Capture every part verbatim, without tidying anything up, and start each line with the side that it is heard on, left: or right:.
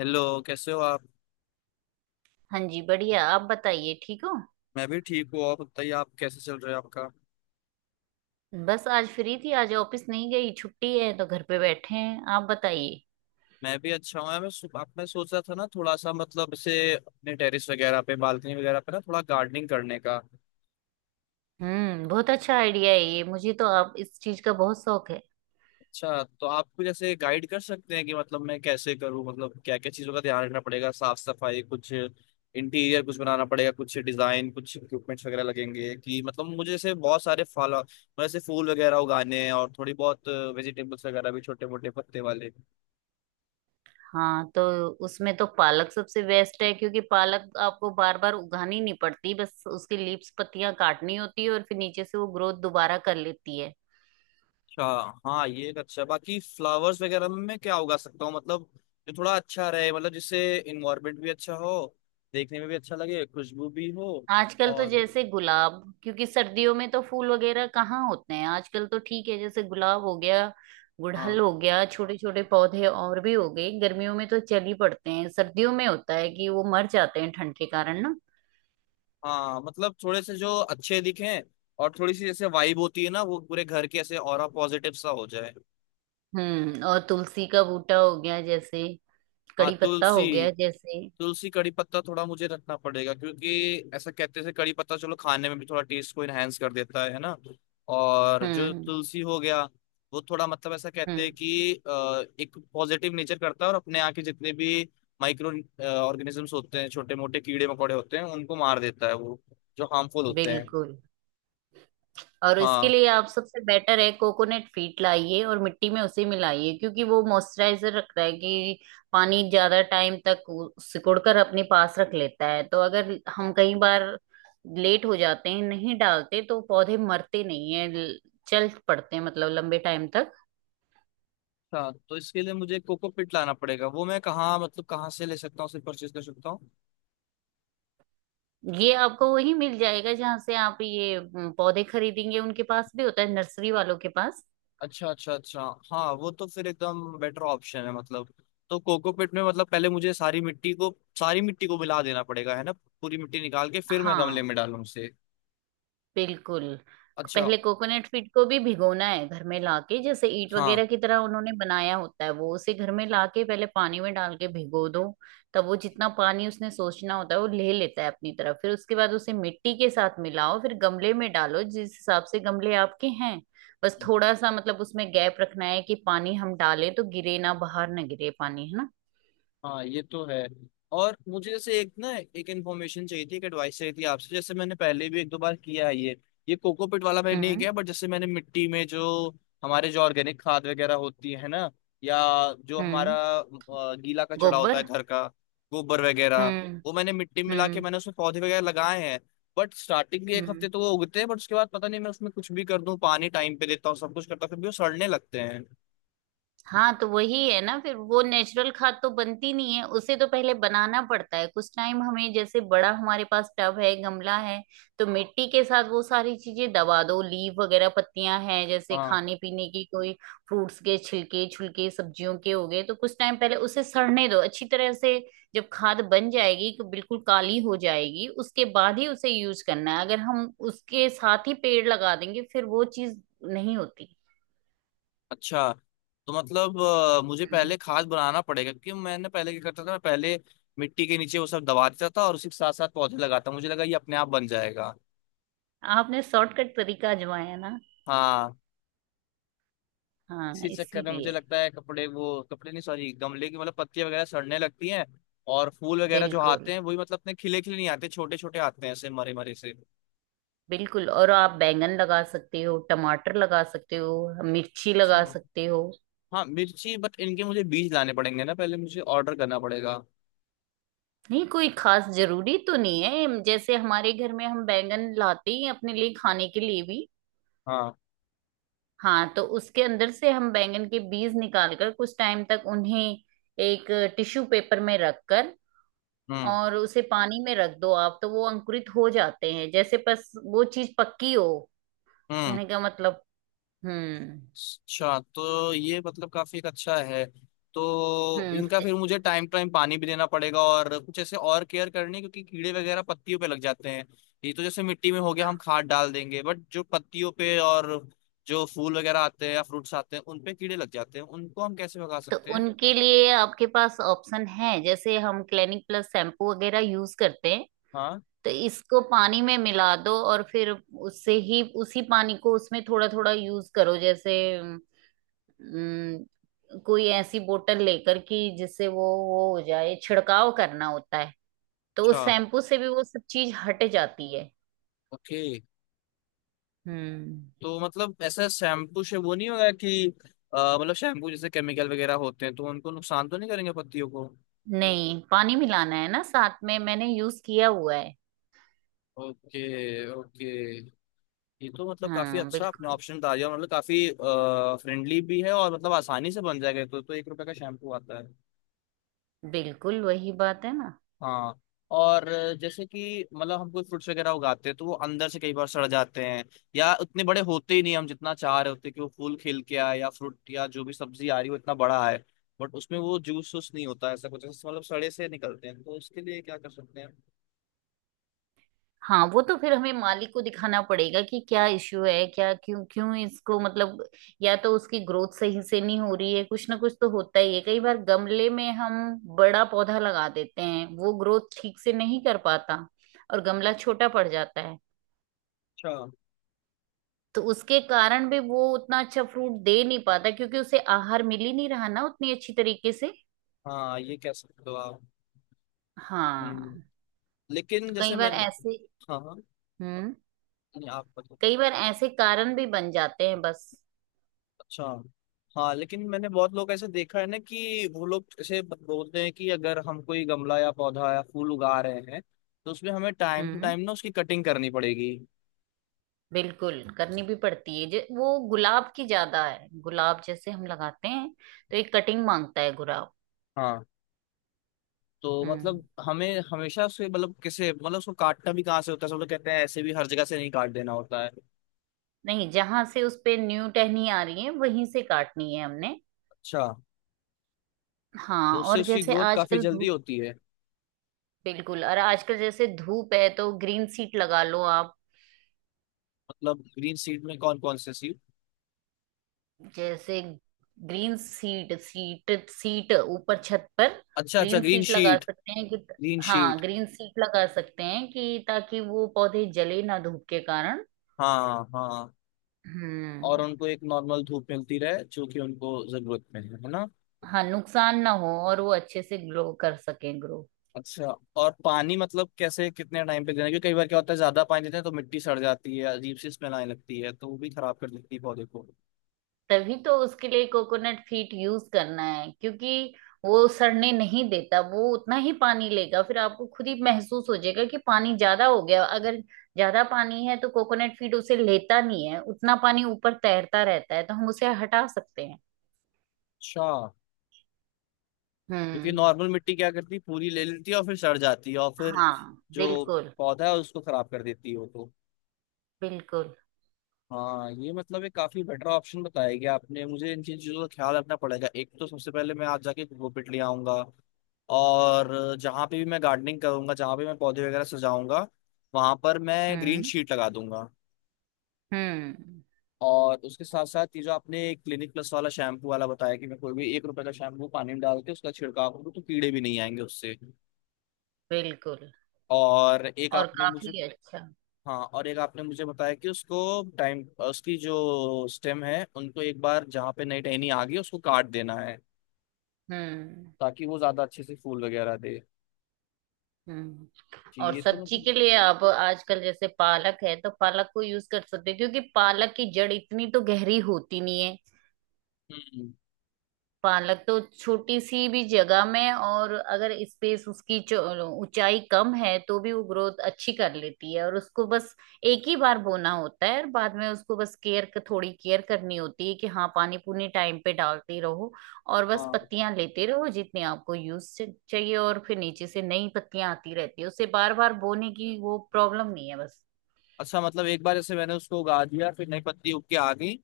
left: Hello. कैसे हो आप।
right: हाँ जी बढ़िया। आप बताइए ठीक हो।
left: मैं भी ठीक हूँ। और बताइए आप कैसे चल रहे हो आपका।
right: बस आज फ्री थी, आज ऑफिस नहीं गई, छुट्टी है तो घर पे बैठे हैं। आप बताइए।
left: मैं भी अच्छा हूँ। मैं सु- आप, मैं सोच रहा था ना थोड़ा सा मतलब इसे अपने टेरेस वगैरह पे बालकनी वगैरह पे ना थोड़ा गार्डनिंग करने का।
right: हम्म, बहुत अच्छा आइडिया है ये। मुझे तो आप इस चीज का बहुत शौक है।
left: अच्छा तो आप कुछ ऐसे गाइड कर सकते हैं कि मतलब मैं कैसे करूँ, मतलब क्या क्या चीज़ों का ध्यान रखना पड़ेगा। साफ सफाई कुछ इंटीरियर कुछ बनाना पड़ेगा, कुछ डिजाइन, कुछ इक्विपमेंट्स वगैरह लगेंगे कि मतलब मुझे जैसे बहुत सारे फल मतलब ऐसे फूल वगैरह उगाने हैं और थोड़ी बहुत वेजिटेबल्स वगैरह भी छोटे मोटे पत्ते वाले।
right: हाँ तो उसमें तो पालक सबसे बेस्ट है, क्योंकि पालक आपको बार बार उगानी नहीं पड़ती, बस उसकी लीव्स पत्तियां काटनी होती है और फिर नीचे से वो ग्रोथ दोबारा कर लेती है।
left: अच्छा। हाँ ये एक अच्छा है। बाकी फ्लावर्स वगैरह में मैं क्या उगा सकता हूँ मतलब, जो थोड़ा अच्छा रहे, मतलब जिससे इन्वायरमेंट भी अच्छा हो, देखने में भी अच्छा लगे, खुशबू भी हो।
right: आजकल तो
left: और।
right: जैसे गुलाब, क्योंकि सर्दियों में तो फूल वगैरह कहाँ होते हैं। आजकल तो ठीक है, जैसे गुलाब हो गया,
left: हाँ।
right: गुड़हल हो गया, छोटे छोटे पौधे और भी हो गए। गर्मियों में तो चल ही पड़ते हैं, सर्दियों में होता है कि वो मर जाते हैं ठंड के कारण ना।
left: हाँ मतलब थोड़े से जो अच्छे दिखें और थोड़ी सी जैसे वाइब होती है ना, वो पूरे घर के ऐसे ऑरा पॉजिटिव सा हो जाए।
right: हम्म, और तुलसी का बूटा हो गया जैसे,
left: हाँ
right: कड़ी पत्ता
left: तुलसी।
right: हो गया जैसे।
left: तुलसी कड़ी पत्ता थोड़ा मुझे रखना पड़ेगा, क्योंकि ऐसा कहते हैं कड़ी पत्ता चलो खाने में भी थोड़ा टेस्ट को इनहेंस कर देता है है ना। और जो
right: हम्म।
left: तुलसी हो गया, वो थोड़ा मतलब ऐसा कहते हैं
right: हम्म।
left: कि अ, एक पॉजिटिव नेचर करता है और अपने यहाँ के जितने भी माइक्रो ऑर्गेनिजम्स होते हैं, छोटे मोटे कीड़े मकोड़े होते हैं, उनको मार देता है वो, जो हार्मफुल होते हैं।
right: बिल्कुल। और इसके
left: हाँ।
right: लिए आप सबसे बेटर है, कोकोनट फीट लाइए और मिट्टी में उसे मिलाइए, क्योंकि वो मॉइस्चराइजर रखता है कि पानी ज्यादा टाइम तक वो सिकुड़कर अपने पास रख लेता है। तो अगर हम कई बार लेट हो जाते हैं, नहीं डालते, तो पौधे मरते नहीं है, ल- चल पड़ते हैं, मतलब लंबे टाइम तक।
left: अच्छा तो इसके लिए मुझे कोकोपीट लाना पड़ेगा। वो मैं कहाँ मतलब कहाँ से ले सकता हूँ, उसे परचेज कर सकता हूँ।
right: ये आपको वही मिल जाएगा, जहां से आप ये म, पौधे खरीदेंगे, उनके पास भी होता है, नर्सरी वालों के पास।
left: अच्छा, अच्छा, अच्छा। हाँ वो तो फिर एकदम बेटर ऑप्शन है मतलब। तो कोकोपीट में मतलब पहले मुझे सारी मिट्टी को सारी मिट्टी को मिला देना पड़ेगा, है ना। पूरी मिट्टी निकाल के फिर मैं गमले
right: हाँ।
left: में डालूं उसे।
right: बिल्कुल।
left: अच्छा।
right: पहले कोकोनट फीड को भी भिगोना है, घर में लाके जैसे ईंट
left: हाँ
right: वगैरह की तरह उन्होंने बनाया होता है, वो उसे घर में लाके पहले पानी में डाल के भिगो दो। तब वो जितना पानी उसने सोचना होता है वो ले लेता है अपनी तरफ। फिर उसके बाद उसे मिट्टी के साथ मिलाओ, फिर गमले में डालो जिस हिसाब से गमले आपके हैं। बस थोड़ा सा मतलब उसमें गैप रखना है, कि पानी हम डालें तो गिरे ना, बाहर ना गिरे पानी, है ना।
left: हाँ ये तो है। और मुझे जैसे एक ना एक इन्फॉर्मेशन चाहिए थी, एक एडवाइस चाहिए थी आपसे। जैसे मैंने पहले भी एक दो बार किया है ये। ये कोकोपीट वाला मैंने नहीं
right: हम्म।
left: किया, बट जैसे मैंने मिट्टी में जो हमारे जो ऑर्गेनिक खाद वगैरह होती है ना, या जो हमारा
right: हम्म।
left: अ, गीला कचड़ा होता
right: गोबर।
left: है घर का, गोबर वगैरह,
right: हम्म।
left: वो मैंने मिट्टी में मिला के
right: हम्म।
left: मैंने उसमें पौधे वगैरह लगाए हैं। बट स्टार्टिंग के एक हफ्ते
right: हम्म।
left: तो वो उगते हैं, बट उसके बाद पता नहीं मैं उसमें कुछ भी कर दूं, पानी टाइम पे देता हूँ, सब कुछ करता हूँ, फिर भी वो सड़ने लगते हैं।
right: हाँ तो वही है ना, फिर वो नेचुरल खाद तो बनती नहीं है, उसे तो पहले बनाना पड़ता है, कुछ टाइम हमें जैसे बड़ा हमारे पास टब है, गमला है, तो मिट्टी के साथ वो सारी चीजें दबा दो। लीव वगैरह पत्तियां हैं जैसे,
left: हाँ।
right: खाने पीने की कोई फ्रूट्स के छिलके छुलके सब्जियों के हो गए, तो कुछ टाइम पहले उसे सड़ने दो अच्छी तरह से। जब खाद बन जाएगी तो बिल्कुल काली हो जाएगी, उसके बाद ही उसे यूज करना है। अगर हम उसके साथ ही पेड़ लगा देंगे, फिर वो चीज नहीं होती।
left: अच्छा तो मतलब अ, मुझे पहले खाद बनाना पड़ेगा। क्योंकि मैंने पहले क्या करता था, मैं पहले मिट्टी के नीचे वो सब दबा देता था और उसी के साथ साथ पौधे लगाता, मुझे लगा ये अपने आप बन जाएगा।
right: आपने शॉर्टकट तरीका आजमाया ना।
left: हाँ।
right: हाँ
left: इसी चक्कर में मुझे
right: इसीलिए।
left: लगता है कपड़े, वो कपड़े नहीं सॉरी, गमले की मतलब पत्तियां वगैरह सड़ने लगती हैं और फूल वगैरह जो
right: बिल्कुल।
left: आते हैं वही मतलब इतने खिले खिले नहीं आते, छोटे छोटे आते हैं ऐसे मरे मरे से।
right: बिल्कुल। और आप बैंगन लगा सकते हो, टमाटर लगा सकते हो, मिर्ची
left: अच्छा।
right: लगा सकते हो।
left: हाँ मिर्ची, बट इनके मुझे बीज लाने पड़ेंगे ना, पहले मुझे ऑर्डर करना पड़ेगा।
right: नहीं, कोई खास जरूरी तो नहीं है, जैसे हमारे घर में हम बैंगन लाते ही हैं अपने लिए खाने के लिए भी।
left: हाँ।
right: हाँ तो उसके अंदर से हम बैंगन के बीज निकाल कर कुछ टाइम तक उन्हें एक टिश्यू पेपर में रखकर
left: हम्म।
right: और उसे पानी में रख दो आप, तो वो अंकुरित हो जाते हैं जैसे, बस वो चीज पक्की हो।
left: हम्म।
right: कहने का मतलब। हम्म।
left: अच्छा तो ये मतलब काफी एक अच्छा है। तो
right: हम्म।
left: इनका
right: त-
left: फिर मुझे टाइम टाइम पानी भी देना पड़ेगा और कुछ ऐसे और केयर करनी है, क्योंकि कीड़े वगैरह पत्तियों पे लग जाते हैं। ये तो जैसे मिट्टी में हो गया हम खाद डाल देंगे, बट जो पत्तियों पे और जो फूल वगैरह आते हैं या फ्रूट्स आते हैं उन पे कीड़े लग जाते हैं, उनको हम कैसे भगा
right: तो
left: सकते हैं।
right: उनके लिए आपके पास ऑप्शन है, जैसे हम क्लिनिक प्लस शैम्पू वगैरह यूज करते हैं,
left: हाँ।
right: तो इसको पानी में मिला दो और फिर उससे ही, उसी पानी को उसमें थोड़ा थोड़ा यूज करो, जैसे अम, कोई ऐसी बोतल लेकर, कि जिससे वो वो हो जाए, छिड़काव करना होता है। तो
left: अच्छा।
right: उस शैम्पू से भी वो सब चीज हट जाती है।
left: ओके।
right: हम्म।
left: तो मतलब ऐसा शैम्पू से वो नहीं होगा कि अ, मतलब शैम्पू जैसे केमिकल वगैरह होते हैं, तो उनको नुकसान तो नहीं करेंगे पत्तियों को।
right: नहीं, पानी मिलाना है ना साथ में, मैंने यूज किया हुआ है।
left: ओके। ओके। ये तो मतलब काफी
right: हाँ
left: अच्छा आपने
right: बिल्कुल।
left: ऑप्शन डाल दिया, मतलब काफी फ्रेंडली भी है और मतलब आसानी से बन जाएगा ये तो। तो एक रुपए का शैम्पू आता है।
right: बिल्कुल वही बात है ना।
left: हाँ। और अ, जैसे कि मतलब हम कोई फ्रूट्स वगैरह उगाते हैं तो वो अंदर से कई बार सड़ जाते हैं या उतने बड़े होते ही नहीं हम जितना चाह रहे होते कि वो फूल खिल के आए या फ्रूट या जो भी सब्जी आ रही हो इतना बड़ा है, बट उसमें वो जूस वूस नहीं होता, ऐसा कुछ ऐसा मतलब सड़े से निकलते हैं, तो उसके लिए क्या कर सकते हैं।
right: हाँ वो तो फिर हमें मालिक को दिखाना पड़ेगा कि क्या इश्यू है, क्या, क्यों क्यों इसको मतलब। या तो उसकी ग्रोथ सही से नहीं हो रही है, कुछ ना कुछ तो होता ही है। कई बार गमले में हम बड़ा पौधा लगा देते हैं, वो ग्रोथ ठीक से नहीं कर पाता और गमला छोटा पड़ जाता है।
left: अच्छा।
right: तो उसके कारण भी वो उतना अच्छा फ्रूट दे नहीं पाता, क्योंकि उसे आहार मिल ही नहीं रहा ना उतनी अच्छी तरीके से।
left: हाँ ये कह सकते हो आप। हम्म,
right: हाँ।
left: लेकिन
right: तो कई
left: जैसे
right: बार
left: मैंने।
right: ऐसे।
left: हाँ हाँ।
right: हम्म।
left: नहीं, आप बताओ।
right: कई बार ऐसे कारण भी बन जाते हैं बस।
left: अच्छा। हाँ लेकिन मैंने बहुत लोग ऐसे देखा है ना, कि वो लोग ऐसे बोलते हैं कि अगर हम कोई गमला या पौधा या फूल उगा रहे हैं तो उसमें हमें टाइम टू
right: हम्म।
left: टाइम ना उसकी कटिंग करनी पड़ेगी।
right: बिल्कुल करनी भी पड़ती है, जे वो गुलाब की ज्यादा है, गुलाब जैसे हम लगाते हैं तो एक कटिंग मांगता है गुलाब।
left: हाँ। तो
right: हम्म।
left: मतलब हमें हमेशा उसके मतलब किसे मतलब उसको काटना भी कहाँ से होता है, सब लोग कहते हैं ऐसे भी हर जगह से नहीं काट देना होता है।
right: नहीं, जहां से उस पे न्यू टहनी आ रही है वहीं से काटनी है हमने।
left: अच्छा। तो
right: हाँ।
left: उससे
right: और
left: उसकी
right: जैसे
left: ग्रोथ काफी
right: आजकल
left: जल्दी
right: धूप।
left: होती है।
right: बिल्कुल। और आजकल जैसे धूप है, तो ग्रीन सीट लगा लो आप।
left: मतलब ग्रीन सीड में कौन कौन से सीड।
right: जैसे ग्रीन सीट सीट सीट, ऊपर छत पर।
left: अच्छा अच्छा
right: ग्रीन
left: ग्रीन
right: सीट लगा
left: शीट।
right: सकते हैं कि।
left: ग्रीन
right: हाँ,
left: शीट।
right: ग्रीन सीट लगा सकते हैं कि, ताकि वो पौधे जले ना धूप के कारण।
left: हाँ हाँ। और
right: हम्म।
left: उनको एक नॉर्मल धूप मिलती रहे जो कि उनको जरूरत में है है ना।
right: हाँ, नुकसान ना हो और वो अच्छे से ग्लो कर सकें, ग्रो।
left: अच्छा। और पानी मतलब कैसे कितने टाइम पे देना है? क्योंकि कई बार क्या होता है, ज्यादा पानी देते हैं तो मिट्टी सड़ जाती है, अजीब सी स्मेल आने लगती है, तो वो भी खराब कर देती है पौधे को।
right: तभी तो उसके लिए कोकोनट फीट यूज करना है, क्योंकि वो सड़ने नहीं देता, वो उतना ही पानी लेगा। फिर आपको खुद ही महसूस हो जाएगा कि पानी ज्यादा हो गया। अगर ज्यादा पानी है तो कोकोनट फीट उसे लेता नहीं है, उतना पानी ऊपर तैरता रहता है तो हम उसे हटा सकते हैं।
left: अच्छा। क्योंकि
right: हम्म।
left: नॉर्मल मिट्टी क्या करती है, पूरी ले लेती है और फिर सड़ जाती है और फिर
right: हाँ
left: जो
right: बिल्कुल।
left: पौधा है उसको खराब कर देती है वो तो।
right: बिल्कुल।
left: हाँ ये मतलब एक काफी बेटर ऑप्शन बताया गया आपने, मुझे इन चीज चीजों का ख्याल रखना पड़ेगा। एक तो सबसे पहले मैं आज जाके वो पिट ले आऊंगा, और जहां पे भी मैं गार्डनिंग करूंगा, जहां पे मैं पौधे वगैरह सजाऊंगा, वहां पर मैं ग्रीन
right: हम्म।
left: शीट लगा दूंगा।
right: हम्म।
left: और उसके साथ साथ ये जो आपने क्लिनिक प्लस वाला शैम्पू वाला बताया कि मैं कोई भी एक रुपए का शैम्पू पानी में डाल के उसका छिड़काव करूँ तो कीड़े भी नहीं आएंगे उससे।
right: बिल्कुल।
left: और एक
right: और
left: आपने मुझे।
right: काफी अच्छा।
left: हाँ और एक आपने मुझे बताया कि उसको टाइम, उसकी जो स्टेम है उनको एक बार जहाँ पे नई टहनी आ गई उसको काट देना है,
right: हम्म।
left: ताकि वो ज्यादा अच्छे से फूल वगैरह दे।
right: हम्म।
left: जी
right: और
left: ये तो
right: सब्जी
left: मतलब।
right: के लिए आप आजकल जैसे पालक है, तो पालक को यूज कर सकते हो, क्योंकि पालक की जड़ इतनी तो गहरी होती नहीं है।
left: हम्म।
right: पालक तो छोटी सी भी जगह में, और अगर स्पेस उसकी चो- ऊंचाई कम है तो भी वो ग्रोथ अच्छी कर लेती है। और उसको बस एक ही बार बोना होता है, और बाद में उसको बस केयर, थोड़ी केयर करनी होती है कि हाँ पानी पूनी टाइम पे डालते रहो और बस
left: हाँ।
right: पत्तियां लेते रहो जितनी आपको यूज चाहिए, और फिर नीचे से नई पत्तियां आती रहती है, उसे बार बार बोने की वो प्रॉब्लम नहीं है बस।
left: अच्छा मतलब एक बार ऐसे मैंने उसको उगा दिया, फिर नई पत्ती उग के आ गई,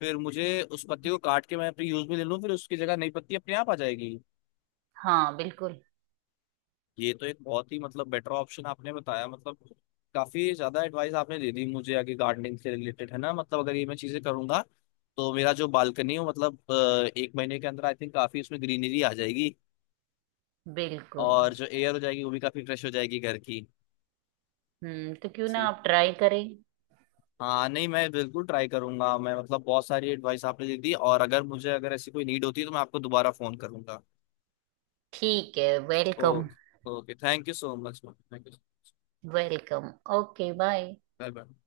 left: फिर मुझे उस पत्ती को काट के मैं अपने यूज में ले लूँ, फिर उसकी जगह नई पत्ती अपने आप आ जाएगी।
right: हाँ बिल्कुल।
left: ये तो एक बहुत ही मतलब बेटर ऑप्शन आपने बताया मतलब। काफी ज्यादा एडवाइस आपने दे दी मुझे आगे गार्डनिंग से रिलेटेड, है ना। मतलब अगर ये मैं चीजें करूंगा तो मेरा जो बालकनी हो मतलब अ, एक महीने के अंदर आई थिंक काफी उसमें ग्रीनरी आ जाएगी।
right: बिल्कुल।
left: और जो एयर हो जाएगी वो भी काफी फ्रेश हो जाएगी घर की।
right: हम्म। तो क्यों ना
left: जी।
right: आप ट्राई करें।
left: हाँ नहीं मैं बिल्कुल ट्राई करूंगा मैं, मतलब बहुत सारी एडवाइस आपने दे दी और अगर मुझे अगर ऐसी कोई नीड होती है तो मैं आपको दोबारा फोन करूंगा।
right: ठीक है, welcome.
left: Okay. Okay thank you so much, thank you.
right: Welcome, okay bye.
left: Bye bye.